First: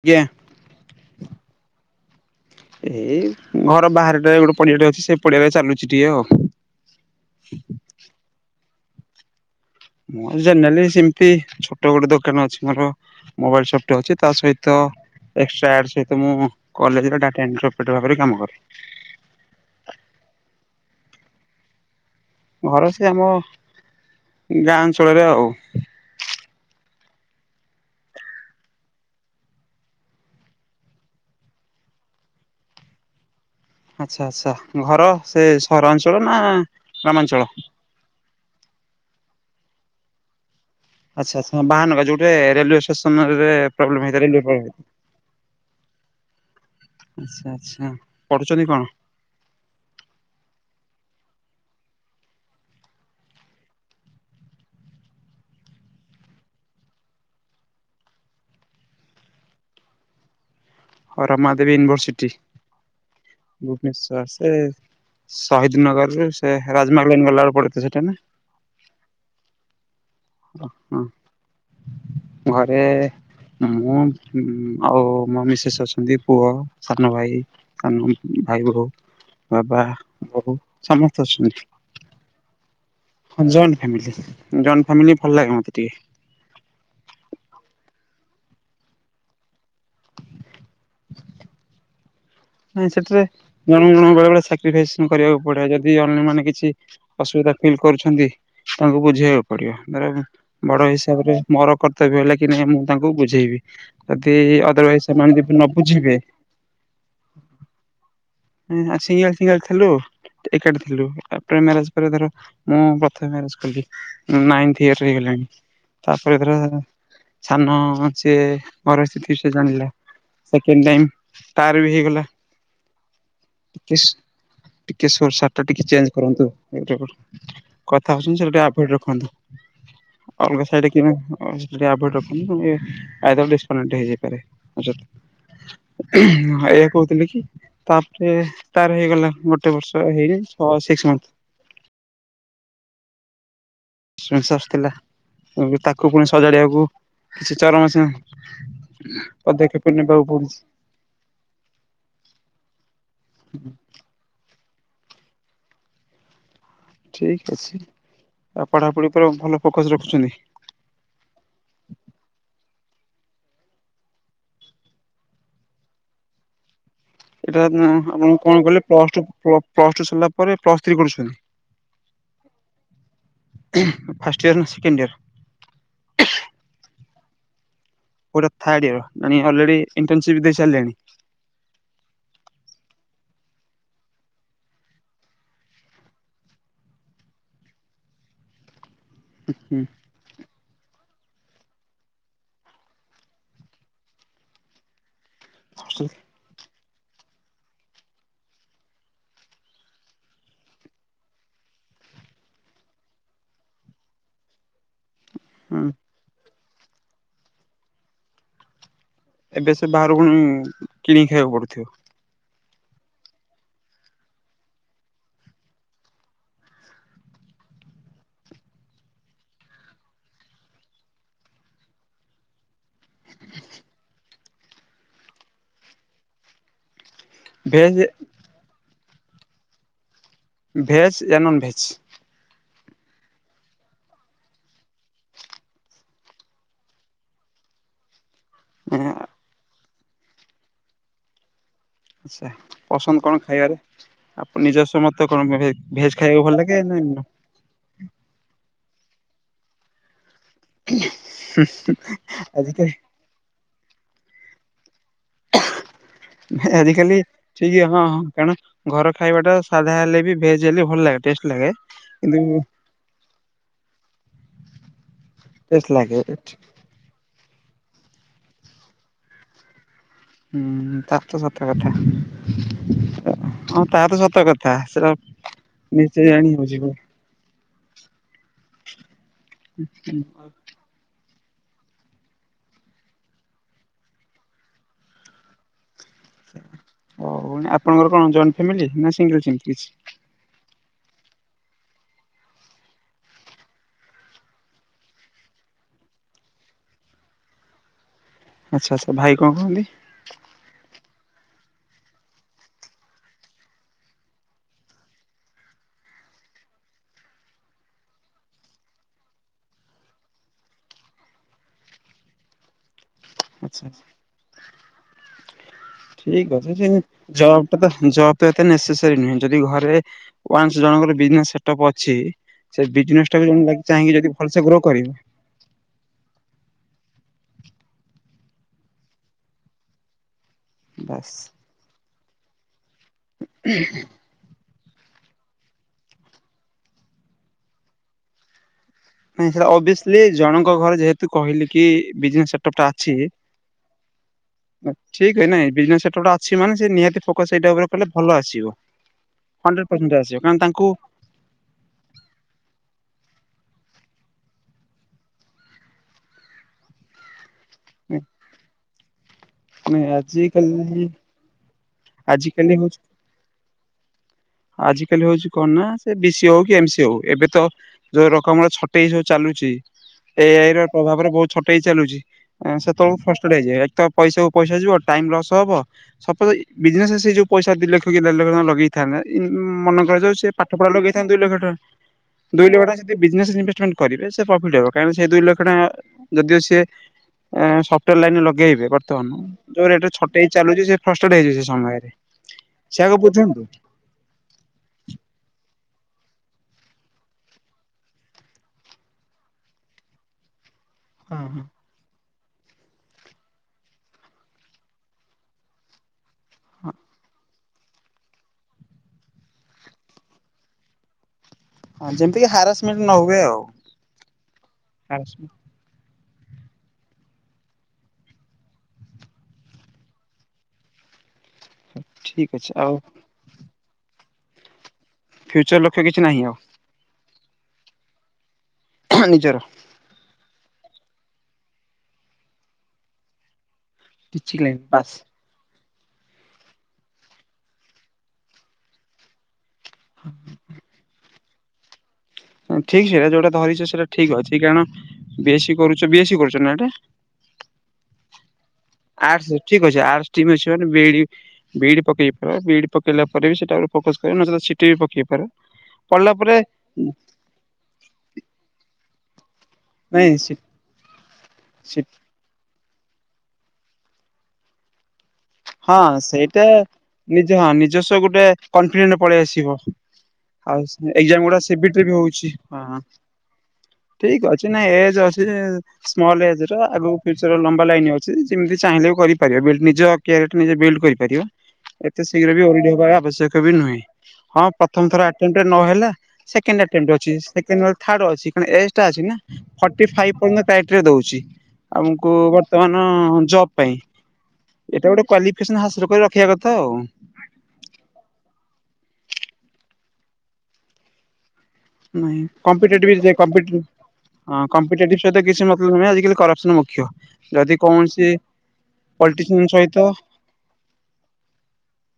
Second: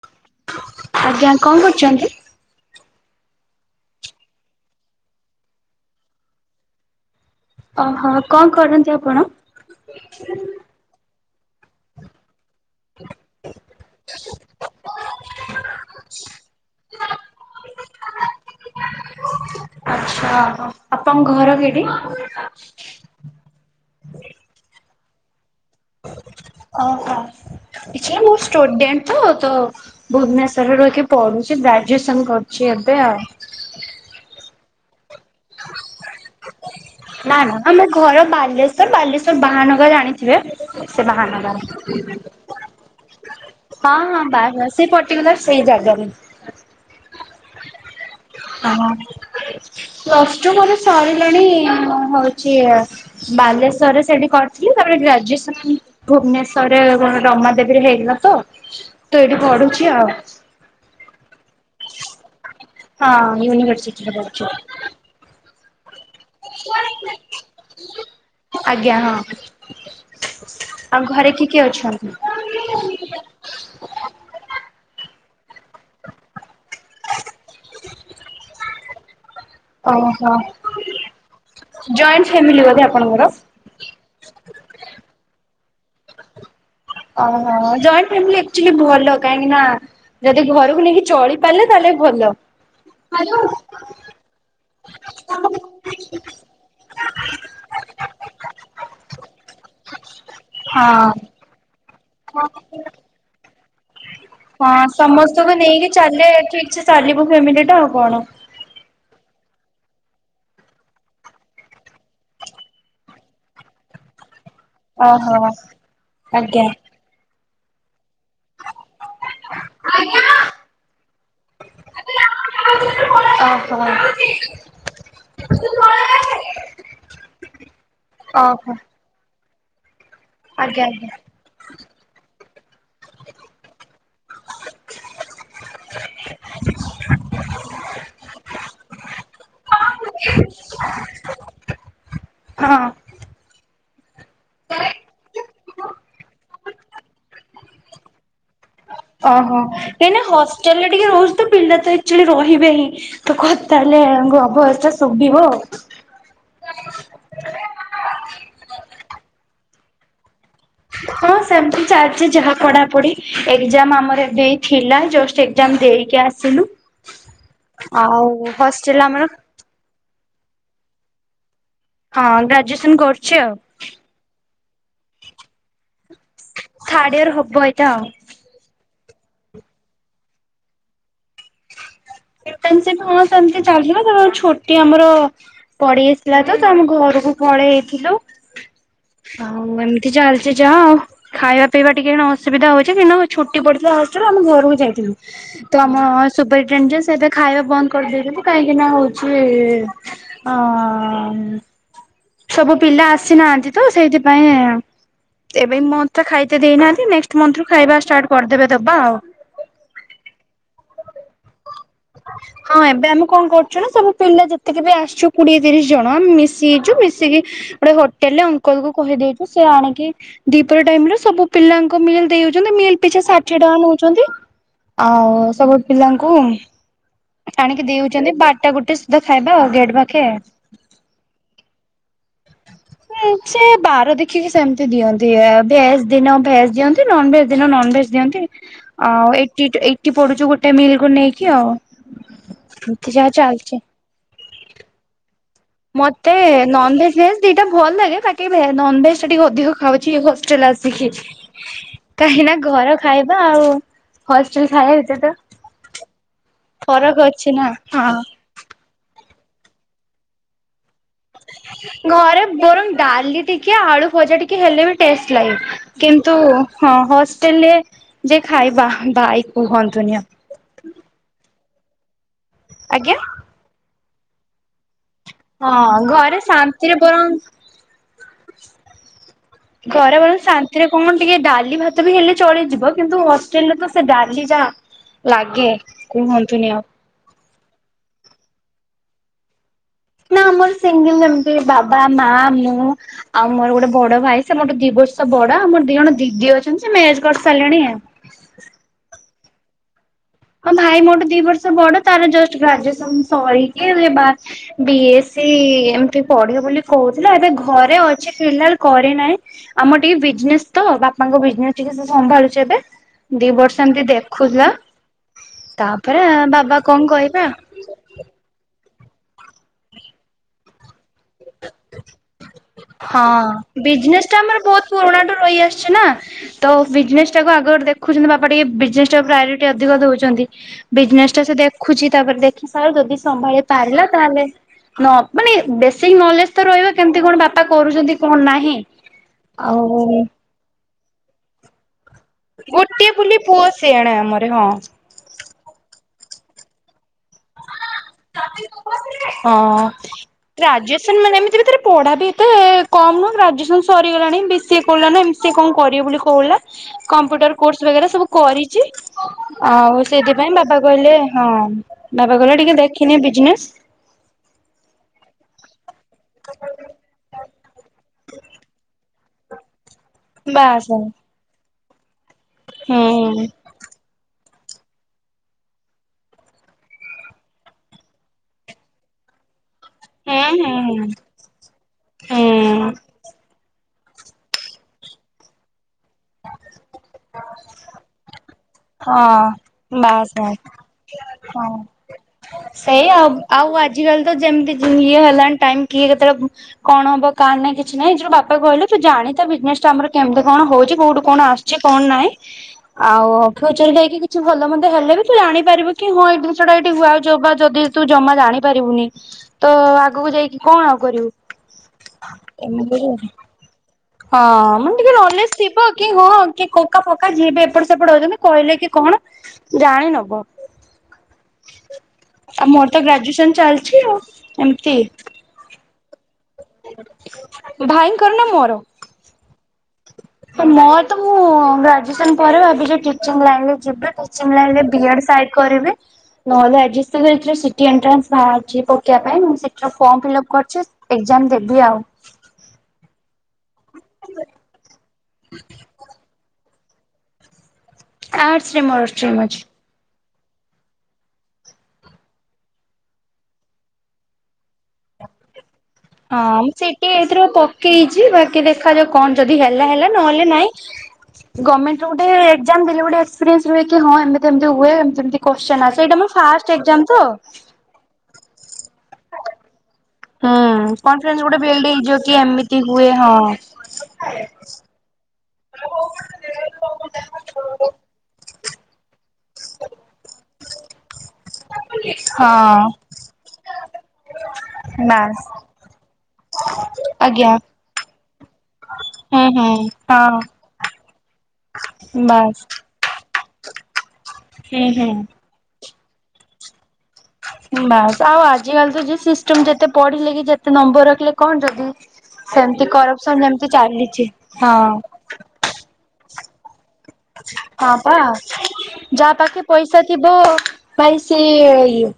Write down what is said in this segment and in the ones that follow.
ଆଜ୍ଞା ଆଜ୍ଞା କଣ କରୁଛନ୍ତି? ଏଇ ଘର ବାହାରେଟା ଗୋଟେ ପଡିଆଟେ ଅଛି ସେ ପଡିଆ ଟ ଚାଲୁଛି ଟିକେ ଆଉ। ଓହୋ କଣ କରନ୍ତି ଆପଣ। ମୁଁ ଜେଲି ସେମିତି ଛୋଟ ଗୋଟେ ଦୋକାନ ଅଛି। ମୋର ମୋବାଇଲ ସପ୍ ଟା ଅଛି ତା ସହିତ ଏକ୍ସଟ୍ରା ଏଡ୍ ସହିତ ମୁଁ କଲେଜର ଡାଟା ଏଣ୍ଟ୍ରି ରୁପେ କାମ କରେ। ଆଛା ଆପଣଙ୍କ ଘର କେଠି? ଘର ସେ ଆମ ଗାଁ ଅଞ୍ଚଳରେ ଆଉ। ଓହୋ। କି ମୋ ଷ୍ଟୁଡେଣ୍ଟ ତ ତ ଭୁବନେଶ୍ଵରରେ ରହିକି ପଢୁଛି ଗ୍ରାଜୁଏସନ କରୁଛି। ଏଵେ ଆଉ ଆଚ୍ଛା ଆଚ୍ଛା ଘର ସେ ସହରାଞ୍ଚଳ ନା ନା ଗ୍ରାମାଞ୍ଚଳ ନା ଆମେ ଘର ବାଲେଶ୍ଵର ବାଲେଶ୍ୱଵର ବାହାନଗର ଜଣିଥିବେ। ସେ ଆଚ୍ଛା ବାହାନଗର ଆଚ୍ଛା ବାହାନଗା ଯୋଉଠି ରେଲୱେ ଷ୍ଟେସନରେ ହଁ ପ୍ରୋବ୍ଲେମ ହଁ ହେଇଥିଲା ରେଲୱେ ପ୍ରୋବ୍ଲେମ ବାନାଗ ହେଇଥିଲା। ସେଟିକୁ ସେଇ ଜାଗାବି ଆଚ୍ଛା ଆଚ୍ଛା। ପଢୁଛନ୍ତି କଣ? ପ୍ଲୁସ ଟୁ ମୋର ସର ଶ୍ରେଣୀ ହଉଛି ବାଲେଶ୍ୱରରେ ସେଠି କରିଥିଲି ତାପରେ ଗ୍ରାଜୁଏସନ୍- ଭୁବନେଶ୍ଵରରେ ରମାଦେବୀରେ ହେଇଥିଲାତ ତ ତ ଏଇଠି ପଢୁଚି ଆଉ। ହ ରମା ଦେବୀ ୟୁନିଭର୍ସିଟି ହଁ ୟୁନିଭରସିଟିରେ ଭୁବନେଶ୍ୱର ପଢୁଛି ସେ- ନଗରରୁ ସେ ରାଜମହଲ ଗଲାବେଳେ ପଡେତ ସେଟା ନା। ଆଜ୍ଞା ହଁ ହଁ ହଁ। ଆଉ ଘରେ କିଏ କିଏ ଅଛନ୍ତି? ଘରେ- ହୁଁ ଆଉ। ମୋ ମିଶେସ୍ ଅଛନ୍ତି ପୁଅ ସାନ ଭାଇ ସାନ ଭାଇ ବୋହୂ। ବାବା ଓହୋ ବୋଉ ସମସ୍ତେ ଅଛନ୍ତି। ଜଏଣ୍ଟ ଫ୍ୟାମିଲି ବୋଧେ ଆପଣଙ୍କର? ଜଏଣ୍ଟ ଫାମିଲି ଜଏଣ୍ଟ ଫେମିଲି ଭଲ ଲାଗେ ମୋତେ ଟିକେ। ଓହୋ ଜଏଣ୍ଟ ଫାମିଲି ଆକଚୁଲି ଭଲ କାହିଁକି ନା ଯଦି ଘରକୁ ନେଇକି ଚଳି ପାରିଲେ ତାହେଲେ- ସେ ଭଲ। ନାଇଁ ସେଠାରେ ଜଣକୁ ଜଣ ବେଳେ ବେଳେ ସାକ୍ରିଫାଇସ୍ କରିବାକୁ ପଡିବ ଯଦି ଅନ୍ୟ ମାନେ କିଛି ଅସୁବିଧା- ଫିଲ୍ କରୁଛନ୍ତି ଛୁଆଙ୍କୁ ବୁଝେଇବାକୁ ପଡିବ ଧର- ହଁ ବଡ ହିସାବରେ ମୋର କର୍ତ୍ତବ୍ୟ ହେଲା କି ନାହିଁ ମୁଁ ତାଙ୍କୁ ବୁଝେଇବି ଯଦି ଅଦରୱାଇଜ ସେମାନେ- ତୁ ଯଦି ନ ନେଇକି ବୁଝିବେ ଚାଲିଲେେ ଠିକ୍ ସେ ଚାଲିବୁ ଫେମିଲି ଟା ଆଉ କଣ? ଆ ସିଙ୍ଗଲ ସିଙ୍ଗଲ ଥିଲୁ। ଏକାଠି ଥିଲୁ ତାପରେ ମ୍ୟାରେଜ ପରେ ଧର ମୁଁ ପ୍ରଥମେ ମ୍ୟାରେଜ କଲି। ନାଇନ୍ଥ ଇୟର ହେଇଗଲାଣି ଓହୋ ତାପରେ ଧର ଆଜ୍ଞା। ସାନ- ସେ ପରିସ୍ଥିତି ବି ସେ ଜାଣିଲା ସେକେଣ୍ଡ ଟାଇମ୍ ତାର ବି ହେଇଗଲା। ଟିକେ [unintelligible] ଟିକେ ସୋଟ ଟା ଟେ ଚେଞ୍ଜ କରନ୍ତୁ କଥା ଆସୁଛି ଅପଡେଟ ଆଜ୍ଞା ରଖନ୍ତୁ। ଅଲଗା ସାଇଟ୍ ରେ ଆଜ୍ଞା କିମ୍ପାଇଁ ଅପଡେଟ ରଖି ଆଇଦର ଡିସ କନେକ୍ଟ ହୋଇଯାଇପାରେ। ଏଇଆ କହୁଥିଲି କି ତା- ହେଇ ତାର ହେଇଗଲା ଗୋଟେ ବର୍ଷ ହେଇ ଛ ସିକ୍ସ ମନ୍ଥ। [unintelligible] କିମ୍ସ ଆସିଥିଲେ ତାକୁ ପୁଣି ସଜାଡିବାକୁ କିଛି ଚାରି ମାସ - ହ। ଓହୋ କାହିଁକିନା ପଡୁଛି। ହଷ୍ଟେଲରେ ଟିକେ ରହୁଛି ତ ପିଲା ଆକଚୁଆଲି ରହିବେ ହିଁ ତ କଥା ହେଲେ। ତାଙ୍କୁ ହବ ଭଏସ ଟା ଶୁଭିବ। ଠିକ ଅଛି ଆଉ ପଢାପଢି ଉପରେ ଭଲ ଫୋକସ ରଖୁଛନ୍ତି। ହଁ। ହ ସେମତି ଚାଲିଛି ଯାହା ପଢାପଢି ଏକଜାମ ଆମର ଏବେ ଥିଲା ଜଷ୍ଟ ଏକଜାମ୍ ଦେଇକି ଆସି - ସିଲୁ। ଏଇଟା ଆପଣ କଣ କହିଲେ ପ୍ଲ ଆମର ପ୍ଲସଟୁ ସରିଲା ପରେ ପ୍ଲସ ଥ୍ରୀ ହଁ ଗ୍ରାଜୁଏସନ କରୁଛି ଆଉ କରୁଛନ୍ତି। ଫାର୍ଷ୍ଟଟ ୟର ନା ସେକେଣ୍ଡ ୟାର? ଥିର୍ଡ ୟଡ଼ିର ହବ ଏ ମାନେ ଅଲରେଡି ଇଣ୍ଟନଶପ୍ ଦେଇସାରିଲେଣି? ସେ ହଁ ସେମତି ଚାଲିଥିଲା ତ ଛୋଟି ଆମର ପଡି ଆସିଲା ତ ଆମ ଘର ସବୁ ପଳେଇ ହେଇଥିଲୁ, ଆଉ ହୁଁ ଏମିତି ଚାଲିଛି ଯା ଆଉ ଖାଇବା ପିଇବା ଟିକେ ଅସୁବିଧ ହଉଛି କି ନା, ଛୁଟି ପଡିଥିଲା ହଷ୍ଟେଲ ଆମ ଘରକୁ ଯାଇଥିଲୁ। ତ ଆମ ସୁପରିଟେଣ୍ଡେ ଏବେ ଖାଇବା ବନ୍ଦ କରିଦେଇଥବୁ କାହିଁକି ନା ହଉଛି ଅ ସବୁ ପିଲା ଆସିନାହାନ୍ତି, ତ ସେଇଥିପାଇଁ ଏବେ ହୁଁ ମ ତ ଖାଇତ ଦେଇନାହାନ୍ତି, ନେକ୍ସଟ ମନ୍ଥ ରୁ ଖାଇବା ଷ୍ଟାର୍ଟ କରିଦେବେ ଦବା ଆଉ। ଏବେ ସେ ବାହାରକୁ କିଣି ଖାଇବାକୁ ପଡୁଥିବ? ହଁ ଏବେ ଆମେ କଣ କରୁଛୁ ନା ସବୁ ପିଲା ଯେତିକି ବି ଆସିଛୁ, କୋଡିଏ ତିରିଶ ଜଣ ଆମେ ମିଶି ହେଇଛୁ ମିଶିକି ଗୋଟେ ହୋଟେଲରେ ଅଙ୍କଲ କୁ କହିଦେଇଛୁ, ସେ ଆଣିକି ଦିପର ଟାଇମରେ ସବୁ ପିଲାଙ୍କୁ ମିଲ୍ ଦେଇ ମିଲ୍ ପିଛା ଷାଠିଏ ଟଙ୍କା ନଉଛନ୍ତି, ଆଉ ସବୁ ପିଲାଙ୍କୁ ଆଣିକି ଭେଜ ଦେଇଉଛନ୍ତି, ବାରଟା ଗୋଟେ ସୁଧା ଖାଇବା ଆଉ ଗେଟ୍ ପାଖେ। ଭେଜ ଏହା ନନ୍ ଭେଜ? [inaudible] ହଁ ସେ ବାର ଦେଖିକି ସେମିତି ଦିଅନ୍ତି, ଭେଜ ଦିନ ଭେଜ ଦିଅନ୍ତି, ନନ ଭେଜ ଦିନ ନନ ଭେଜ ଦିଅନ୍ତି ଆଉ ଏଠି ଏଇଠି ପଡୁଛୁ, ଗୋଟେ ମିଲ୍ କ ନେଇକି ଆଉ। ଆଛା ଏମିତି ପସନ୍ଦ ଯାହା କଣ ଖାଇବାରେ ଚାଲିଛି। ଆପଣ ନିଜସ୍ଵ ମତେ କଣ? ଭେଜ ମତେ ଖାଇବାକୁ ଭଲ ଲାଗେ ନା ନନଭେଜ ଭେଜ ଦିଟା ଭଲ ଲାଗେ ପାକ ନନ ଭେଜ ଟା ଟିକେ ଅଧିକ ଖାଉଛି ଆସିକି କାହିଁ ନା ଆଜିକାଲି ଘର ଖାଇବା ଆଉ ହଷ୍ଟେଲ ଖାଇ ହେଥିଲା ତ ଫରକ ଆଜିକାଲି ଅଛି ନା ଠିକ ହଁ ହଁ କାରଣ ଘର ଖାଇବା ଟା ସାଧା ହେଲେ ବି ଭେଜ ହେଲେ ଭଲ ଲାଗେ ଟେଷ୍ଟ ଲାଗେ। କିନ୍ତୁ ଘରେ ବରଂ ଡାଲି ଟିକେ ଆଳୁ ଭଜା ଟିକେ ହେଲେ ବି ଟେଷ୍ଟ ଲାଗେ, ଟେଷ୍ଟ ଲାଗେ କିନ୍ତୁ ହୁଁ ହଁ ହଷ୍ଟେଲ ରେ ଯେ ଖାଇବା ଭାଇ କୁହନ୍ତୁନି। ହୁଁ ତା ତ ସତ କଥା। ଆଜ୍ଞା? ହଁ ତାହା ତ ସତ କଥା ସେ ହଁ ଘରେ ଶାନ୍ତିରେ ବରଂ ଘରେ ବଲ ଶାନ୍ତିରେ କଣ ଟିକେ ଡାଲି ଭାତ ବି ହେଲେ ଚଳିଯିବ, କିନ୍ତୁ ହଷ୍ଟେଲରେ ତ ସେ ଡାଲି ଯା ଲାଗେ। କୁହନ୍ତୁନି ଆଉ। ଉ ଆପଣଙ୍କର କଣ ଜଏଣ୍ଟ ଫ୍ୟାମିଲି ନା ସିଙ୍ଗଲ ସେମିତି କିଛି? ନା ଆମର ସିଙ୍ଗିଲ ଏମିତି ବାବା, ମା, ମୁଁ ଆଉ ମୋର ଗୋଟେ ବଡ ଭାଇ, ସେ ମୋ ଦିିବ ବର୍ଷ ବଡ ମୋର ଦି ଜଣ ଦିଦି ଅଛନ୍ତି, ସେ ମେଜ କରି ସାରିଲେଣି। ଆଚ୍ଛା ଆଛା ଭାଇ କଣ କହନ୍ତି? ହଁ ଭାଇ ମୋରଠେ ଦି ବର୍ଷ ବଡ ତାର ଜଷ୍ଟ ଗ୍ରାଜୁଏସନ ସରିକି ହେ ବି ସେ ଏମିତିିକେ ପଢିବ ବୋଲି କହୁଥିଲେ, ଏବେ ଘରେ ଅଛି ଫିଲାଲ କରେ ନାହିଁ ଆମ ଟିକେ ବିଜେସ୍ ତ ବାପାଙ୍କ ବିଜନେସ୍ ଟିକେ ସେ ସମ୍ଭାଳୁଛ, ଏବେ ଦି ଆଚ୍ଛା ବର୍ଷ ଆଚ୍ଛା ଏମିତି ଦେଖୁଥିଲା ତାପରେ ଠିକ ଅଛ ବାବା ସେ କଣ କହିବେ ଆଉ। ଜବ୍ ଟା ତ ଜବ ଏତେ ନେ ଶେଷେରୀ, ନହେଁ ଯଦି ଘରେ ୱାନ୍ ଜଣଙ୍କର ବିଜନେଟପ୍ ଅଛି। ସେ ବିଜନେସ୍ ଟାକୁ ଜଣେ ହଁ ଚାହିଁକି ବିଜନେସ ଯଦି ଟା ଆମର ଭଲସେ ଗ୍ରୋ ବହୁତ କରିବ ପୁରୁଣାଠୁ ରହି ଆସିଛି, ନା ତ ବିଜନେସ ଟାକୁ ଆଗ ଦେଖୁଛନ୍ତି, ବାପା ଟିକେ ବିଜନେସ ଟ ପ୍ରାୟୋରିଟି ଅଧିକ ଦଉଛନ୍ତି, ବିଜନେସ ବାସ୍ ଟା ସେ ଦେଖୁଛି ତାପରେ ଦେଖି ସାର ଯଦି ସମ୍ଭାଳି ପାରିଲା ତାହେଲେ ନ ମାନେ ବ ସେଇ ନଲେଜ ତ ରହିବ କେମିତି କଣ ବାପା କରୁଛନ୍ତି କଣ ନାହିଁ? ନ ସେଟା ଅଭିସଲି ଆଉ ଜଣଙ୍କ ଘରେ ଯେହେତୁ କହିଲି କି ସେଟପ୍ ଟା ଗୋଟିଏ ଅଛି ବୋଲି ପୁଅ ସେଆଣେ ଆମର ହଁ ଠିକ ନାଇଁନେ ସେଟପ୍ ଟା ସେମାନେ ସେ ନିହାତି ଫୋକସ ସେଇଟା ଉପରେ କଲେ ଭଲ ଆସିବ। ହଁ ହଣ୍ଡ୍ରେଡ ପରସେଣ୍ଟ ଆସିବ କାରଣ ତାଙ୍କୁ ଗ୍ରାଜୁଏସନ ମାନେ ଏମିତି ଭିତରେ ପଢା ବି ତ କମ ନ ଗ୍ରାଯୁ ସଗଲାଣିି ବି ସି ଏ ଏମ୍ ସିଏ କଣ କରିବ ବୋଲି କହିଲା କମ୍ପୁଟର ସ୍ ବ ସବୁ କରିଛି ଆଉ ସେଥିପାଇଁ ବାବା ଆଜିକାଲି କହିଲେ ହଁ ବାବା କହିଲ ଟିକେ ଦେଖିନି ବିଜନେସ। ଆଜ କାଲି ହଉଛି କଣ ନା ସେ ବି ସି ହଉ, କି ଏମ ସି ହଉ, ଏବେ ତ ଯୋଉ ରକମ ଛଟେଇ ହାଉଛି ଚାଲୁଛି ଏଆଇ ର ବାସ ପ୍ରଭାବରେ ବହୁତ ଛୋଟ ହେଇ ଚାଲୁଛି, ହୁଁ ସେତେବେ ଫଷ୍ଟଡ ହେଇଯାଏ ତ ପଇସାକୁ ପଇସା ଯିବ ଟାଇମ ଲସ୍ ହବ ସପୋଜ, ବିଜନେସ ସେ ଯୋଉଇସା ଦି ଲକ୍ଷ କି ଦେଢ଼ ଲକ୍ଷଙ୍କ ଲଗେଇଥାନ୍ତେ ମନେ କରାଯାଉ ହୁଁ ସେ ହୁଁ ପାଠ ପଢା ହୁଁ ଲଗେଇଥାନ୍ତି, ଦୁଇ ଲକ୍ଷ ଟଙ୍କା ଦୁଇ ଲକ୍ଷ ହୁଁ ଟଙ୍କା ଯଦି ଇନି ପ୍ରଫିଟ୍ ହବ କ ସେ ଦୁଇ ଲକ୍ଷ ଟଙ୍କା ଯଦି ସି ସଫ୍ଟାର ଲାଇନରେ ଲଗେଇ ବତମାନ ହଁ ଯୋଉ ରେଟ ବାସ୍ ଛୋଟ ହେଇ ବାସ୍ ଚାଲୁଛି, ସେ ଫଷ୍ଟ ହେଇ ସେ ହଁ ସମୟରେ ସେଆକୁ ବୁଝନ୍ତୁ ଆଜି କାଲି ତୋ ଯେମିତିି ହେଲାନି କି କେତେଟା କଣ ହବ କା ନାଁ କିଛି ନାହିଁ ବାପା କହିଲେ ତୁ ଜାଣିଜନେ ଟା ଆମର କେମତି କଣ ହଉଛି କୁଉଠୁ କଣ ଆସିଛି କଣ ନାହିଁ ଆଉ ଖଚର ଦେଇକି କିଛି ଭଲ ମନ୍ଦେ ହେଲେ ବି, ତୁ ଜାଣିପାରିବ କି ହଁ ଏଇ ଜିନିଷ ଟା ଏଠି ଯଦି ତୁ ଜମା ଜାଣିପାରିବୁନି ତ ଆଗକୁ ଯାଇକି କଣ ଆଉ କରିବୁ? ହଁ ଯେମିତିକ ଏମିତି ହାରାସମେଣ୍ଟ ନ ହୁଏ ଆଉ। ହଁ ମାନେ ଟିକେ ନଲେଜ ଥିବ କି ହଁ କି କୋକ ଫକା ଯିଏ ବି ଏପଟ ସେପଟ ହଉଛନ୍ତି, କହିଲେ କି କଣ ଜାଣିନବ। ଠିକ୍ ଅଛି ଆଉ ଆଉ ମୋର ତ ଗ୍ରାଜୁଏସନ ଚାଲିଛି ଏମିତି। ଫ୍ୟୁଚର ଲକ୍ଷ୍ୟ କିଛି ନାହିଁ ଆଉ? ଭାଇଙ୍କର ନା ମୋର? ନିଜର। ମର ତ ମୁଁ ଗ୍ରାଜୁଏସନ ପରେ ଭାବିଛି ଟିଚିଂ ଲାଇନରେ ଯିବେ ଟିଚିଂ ଲାଇନ ଲାଇନ୍ ରେ ବାସ୍। ବିଏଡ ସାଇଡ କରିବେ ନହେଲେ ସି ଟି ଏଣ୍ଟ୍ରାନ୍ସ ବାହାରି ପକେଇ ପାଇଁ ମୁଁ ଯ ଫର୍ମ ଫିଲଅପ୍ କରଛି, ଏଜାମ ଦେବି ଆଉ। ଠିକ ସେଇଟା ଯୋଉଟା ଧରିଛ ସେଇଟା ଠିକ ଅଛି, କାରଣ ବେଶୀ କରୁଛ ନା ଏଇଟା, ଆର୍ଟସ ରେ ମୋର ଷ୍ଟ୍ରିମ୍ ଆର୍ଟସ ଠିକ ଅଛି ଆର୍ଟସ ଟି ଅ ମାନେ ପକେଇାର ବି ପକେଇଲା ପରେ ବି, ସେଟା ଉପ ଫୋକ ନଚେ ସି ବି ପକେଇ ପାର ପଢିଲା ହଁ ପରେ ମୁଁ ସିଟି ଏଇଥିର ପକେଇଛି ବାକି ଦେଖାଯାଉ କଣ ଯଦି ହେଲା ହେଲା ନହେଲେ ନାଇଁ ଗଭର୍ମଣ୍ଟ ସି ର ଗୋଟ ଏକ୍ଜାମ ଦେଲେ ଗୋଟେରିସ ରୁ କି ହଁ ଏମତି ଏମତି ହୁଏ। କୋଶ୍ଚେନ ହଁ ଆସେ ଏଇଟା ମୋ ସେଇଟା ଫାଷ୍ଟ ଏକ୍ଜାମ ତ ନିଜ ହଁ ନିଜସ୍ ଗୋଟେ କନଫିଡ ପଳେଇ ଆସିବ। ଆଉ କନଫିଡେନ୍ସ ଏକ୍ଜାମ ଗୋଟେ ଗୁଡା ସି ବିଲ୍ଡ ବି ଟି ରେ ହେଇଯିବ ବି କି ହଉଚି, ଏମିତି ହଁ। ହୁଏ ଠିକ ଅଛି ନାଇଁ ଏଯେ ସ୍ଲ ଏଜ ଆଗ ଫଚର ଲମ୍ବା ଲାଇନ ଅଛି, ଯେମିତି ଚାହିଁଲେ ବି କରିପାରିବ ବ ନିଜ ନିଜେ ବିଲ୍ଡ କରିପାରିବ, ଏତେ ଶୀଘ୍ର ବି ଓରିଡି ହଁ ହବାର ଆବଶ୍ୟକ ବି ନୁହେଁ ହଁ ପ୍ରଥମ ଥର ବାସ୍। ନ ହେଲା ସେକଣ୍ଡ ଆଟେଣ୍ଟ ଅଛି, ଆଜ୍ଞା ସେ-ଥାର୍ଡ଼ କ ଏଜ ଟା ଅଛି ନା ହୁଁ ହୁଁ ଫର୍ଟି ଫାଇଭ୍ ହଁ ପର୍ଯ୍ୟନ୍ତାଇଟରେ ଦଉଛି ଆମକୁ ବାସ୍ ବର୍ତ୍ତମାନ ଜବ୍ ପାଇଁ। ହୁଁ ହୁଁ। ଏଇଟା ଗୋଟେ କ୍ୱାଲିଫିକେସନ ହାସଲ କରି ରଖିବା କଥା ଆଉ। ବାସ ଆଉ ଆଜିକାଲି ତ ଯିଏ ସିଷ୍ଟମ ଯେତେ ପଢିଲେ କି ଯେତେ ନମ୍ବର ରଖିଲେ କଣ ର ସହି କିଛି ଚାଲିଛି ମତବ ହଁ ନୁହେଁ ଆ କରପ ହଁ ପା। ଯାହା ପଲିଟିସିଆନ ପାଖେ ସହିତ ପଇସା ଥିବ ଭାଇ ସେ ଇଏ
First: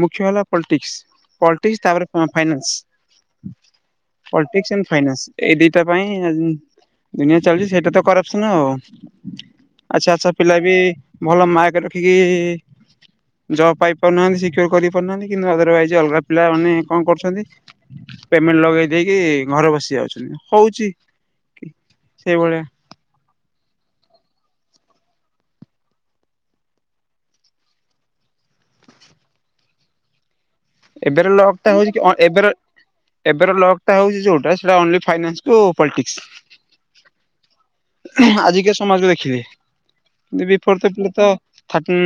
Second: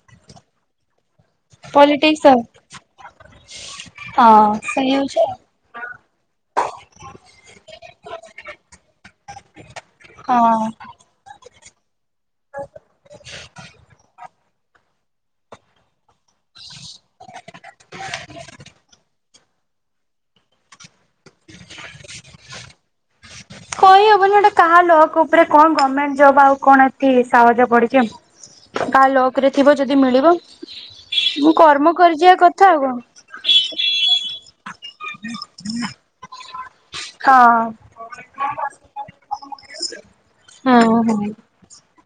ମୁଖ୍ୟ ହେଲା ପଲିଟିକ୍ସ ପଲିଟିକ୍ସ ତାପରେ ଫାଇନାନ୍ସ ହଁ ପଟିକସଣ୍ଡ ସେଇ ହଉଛି ଫାଇନାନ୍ସ ଏଇ ଦିଟା ପାଇଁ ଦୁନିଆ ଚାଲିଛି ସେଇଟା ତ କରପସନ ଆଉ ଆଚ୍ଛା ଆଚ୍ଛା ହଁ ପିଲା ବି ଭଲ ମକ ରଖିକି ଜବ ପାଇ ପାରୁନାହାନ୍ତି। କରିପାରୁନାହାନ୍ତି କିନ୍ତୁ ଅଦରୱାଇଜ ଅଲଗା ପିଲାମାନୋନେ କଣ କରୁଛନ୍ତି ପେମେଣ୍ଟ ଲଗେଇ ଦେଇକି ଘରେ ବସି ଯାଉଛନ୍ତି ହଉଛି ସେଇଭଳିଆ। କହିହବନି ଗଟ କାହା ଲ ଉପରେ କଣ ଗଭର୍ଣମେଣ୍ଟ, ଜବ ଆଉ କଣ ଏ ସାହାଯ୍ୟ ପଡିଛି କାହା ଲକ ରେ ଥିବ ଯଦି ମିଳିବ ଏବେର ମୁଁ ଲଗ ଟ କର୍ମ ହଉଛି କି କରିଯିବା ଏବେ କଥା ଆଉ କଣ ଏବେ ଲଗ ଟା ହଉଛି, ଯୋଉଟା ସେଟାନ୍ଲି ଫାଇନାନ୍ସସ ହଁ। ଆଜିିକ ସମାଜକୁ ଦେଖିଲି ବିଫୋର୍ ତ ହଁ ପିଲା ହଁ। ତ ଉ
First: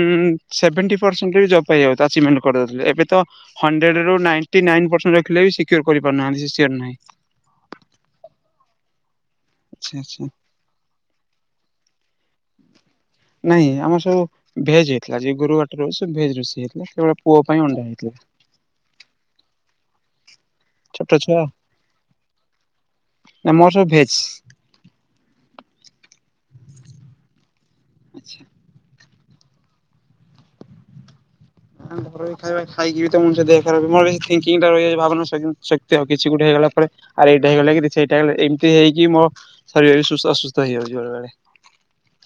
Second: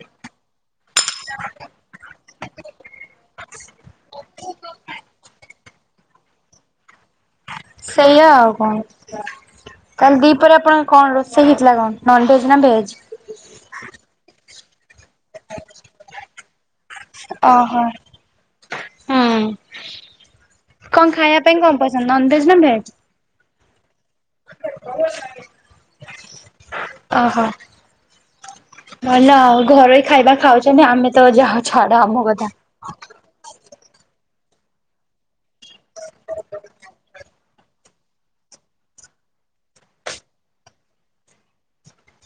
ସେଭେଣ୍ଟି ପରସେଣ୍ଟରେ ବି ଜବ୍ ପାଇଯାଉଛି, ଆଚିଭମେଣ୍ଟ କରିଦେଉଥିଲେ ଏବେ ତ ହଣ୍ଡେଡ ର ନାଇ ନ ରଖିଲେ କରିପାରୁନାହାନ୍ତି, [unintelligible] ସେଆ ଆଉ କଣ? ଆଚ୍ଛା ତାହଲେ ଆଚ୍ଛା ଦି ପରେ ଆପଣଙ୍କ କଣ ରୋଷେଇ ହେଇଥିଲା କଣ ନନ ଭେଜ ନା ଭେଜ? ନାଇଁ ଆମର ସବୁ ଭେଜ ଥିଲା ଯେ ଗୁରୁ ବାଟ ରଷଭେଜ ରୋଷେଇ ହେଇଥିଲା କେଳେ ପୁଅ ପାଇଁ ଅଣ୍ଡା ହେଇଥିଲା। ହଁ ଛୋଟ କଣ ଛୁଆ ଖାଇବା ପାଇଁ କଣ ପସନ୍ଦ ନନ ଭେଜ ନା ଭେଜ? ମର ସବୁ ଭେଜ। ଓହୋ। ଆଚ୍ଛା। ନା ଘରୋଇ ଖାଇବା ଖାଉଛ ଆମେ ତ ଯାହା ଛାଡ ହ ଆମ ଘରୋଇ କଥା। ଖାଇବା ଖାଇକି ତ ମଣିଷ ଦେହଖରାପ ମଣି ଥିଙ୍କିଙ୍ଗ ଟା ରହିଛି ଭାବନା ଶକ୍ତି ଆଉ କିଛି ଗୋଟେ ହେଇଗଲା ପରେ ଆର୍ ଏଇଟା ହେଇଗଲା କି ସେଇଟା ହେଇଲା ଏମିତି ହେଇକି ମୋ ଶରୀର ବି ସୁସ୍ଥ ଅସୁସ୍ଥ ହେଇଯାଉଛି ବେଳେ ବେଳେ।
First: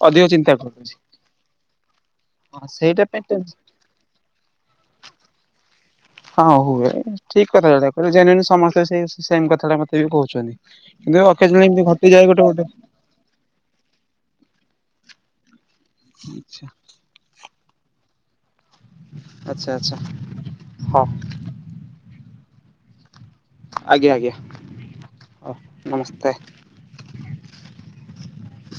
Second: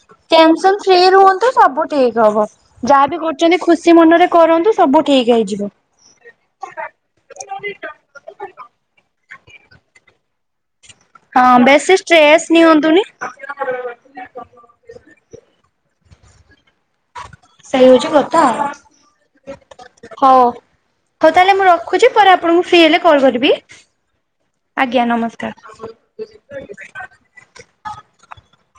ଅଧିକ ଚିନ୍ତା ଟେନସନ କରୁଛି। ଫ୍ରି ହୁହନ୍ତୁ ସବୁ ଠିକ ହବ ହଁ ସେଇଟା ଯାହାବି ପାଇଁ ଟେନସ କରୁଛନ୍ତି ଖୁସି ମଣ୍ଡରେ କରନ୍ତୁ ସବୁ ଠିକ ହେଇଯିବ। ହଁ ହୁଏ ଠିକ କଥାଟା କିଲେ ଜଣେ ସମସ୍ତେ ସେ ସେମ କଥାଟା ମତେ ବି କହୁଛନ୍ତି। କିନ୍ତୁ ହଁ ଅକ୍ଷମତି ବେଶୀ ଘଟିଯାଏ ଗୋଟେ ଷ୍ଟ୍ରେସ୍ ଗୋଟେ ନିଅନ୍ତୁନି। ହୁଁ। ସେଇ ହଉଛି କଥା। ହଉ ଆଚ୍ଛା ଆଚ୍ଛା ହଉ ତାହେଲେ ମୁଁ ରଖୁଛି ପରେ ଆପଣଙ୍କୁ ଫ୍ରି ହେଲେ କଣ କରିବି ଆଜ୍ଞା ଆଜ୍ଞା ଆଜ୍ଞା ହଉ ନମସ୍କାର। ନମସ୍କାର। [inaudible]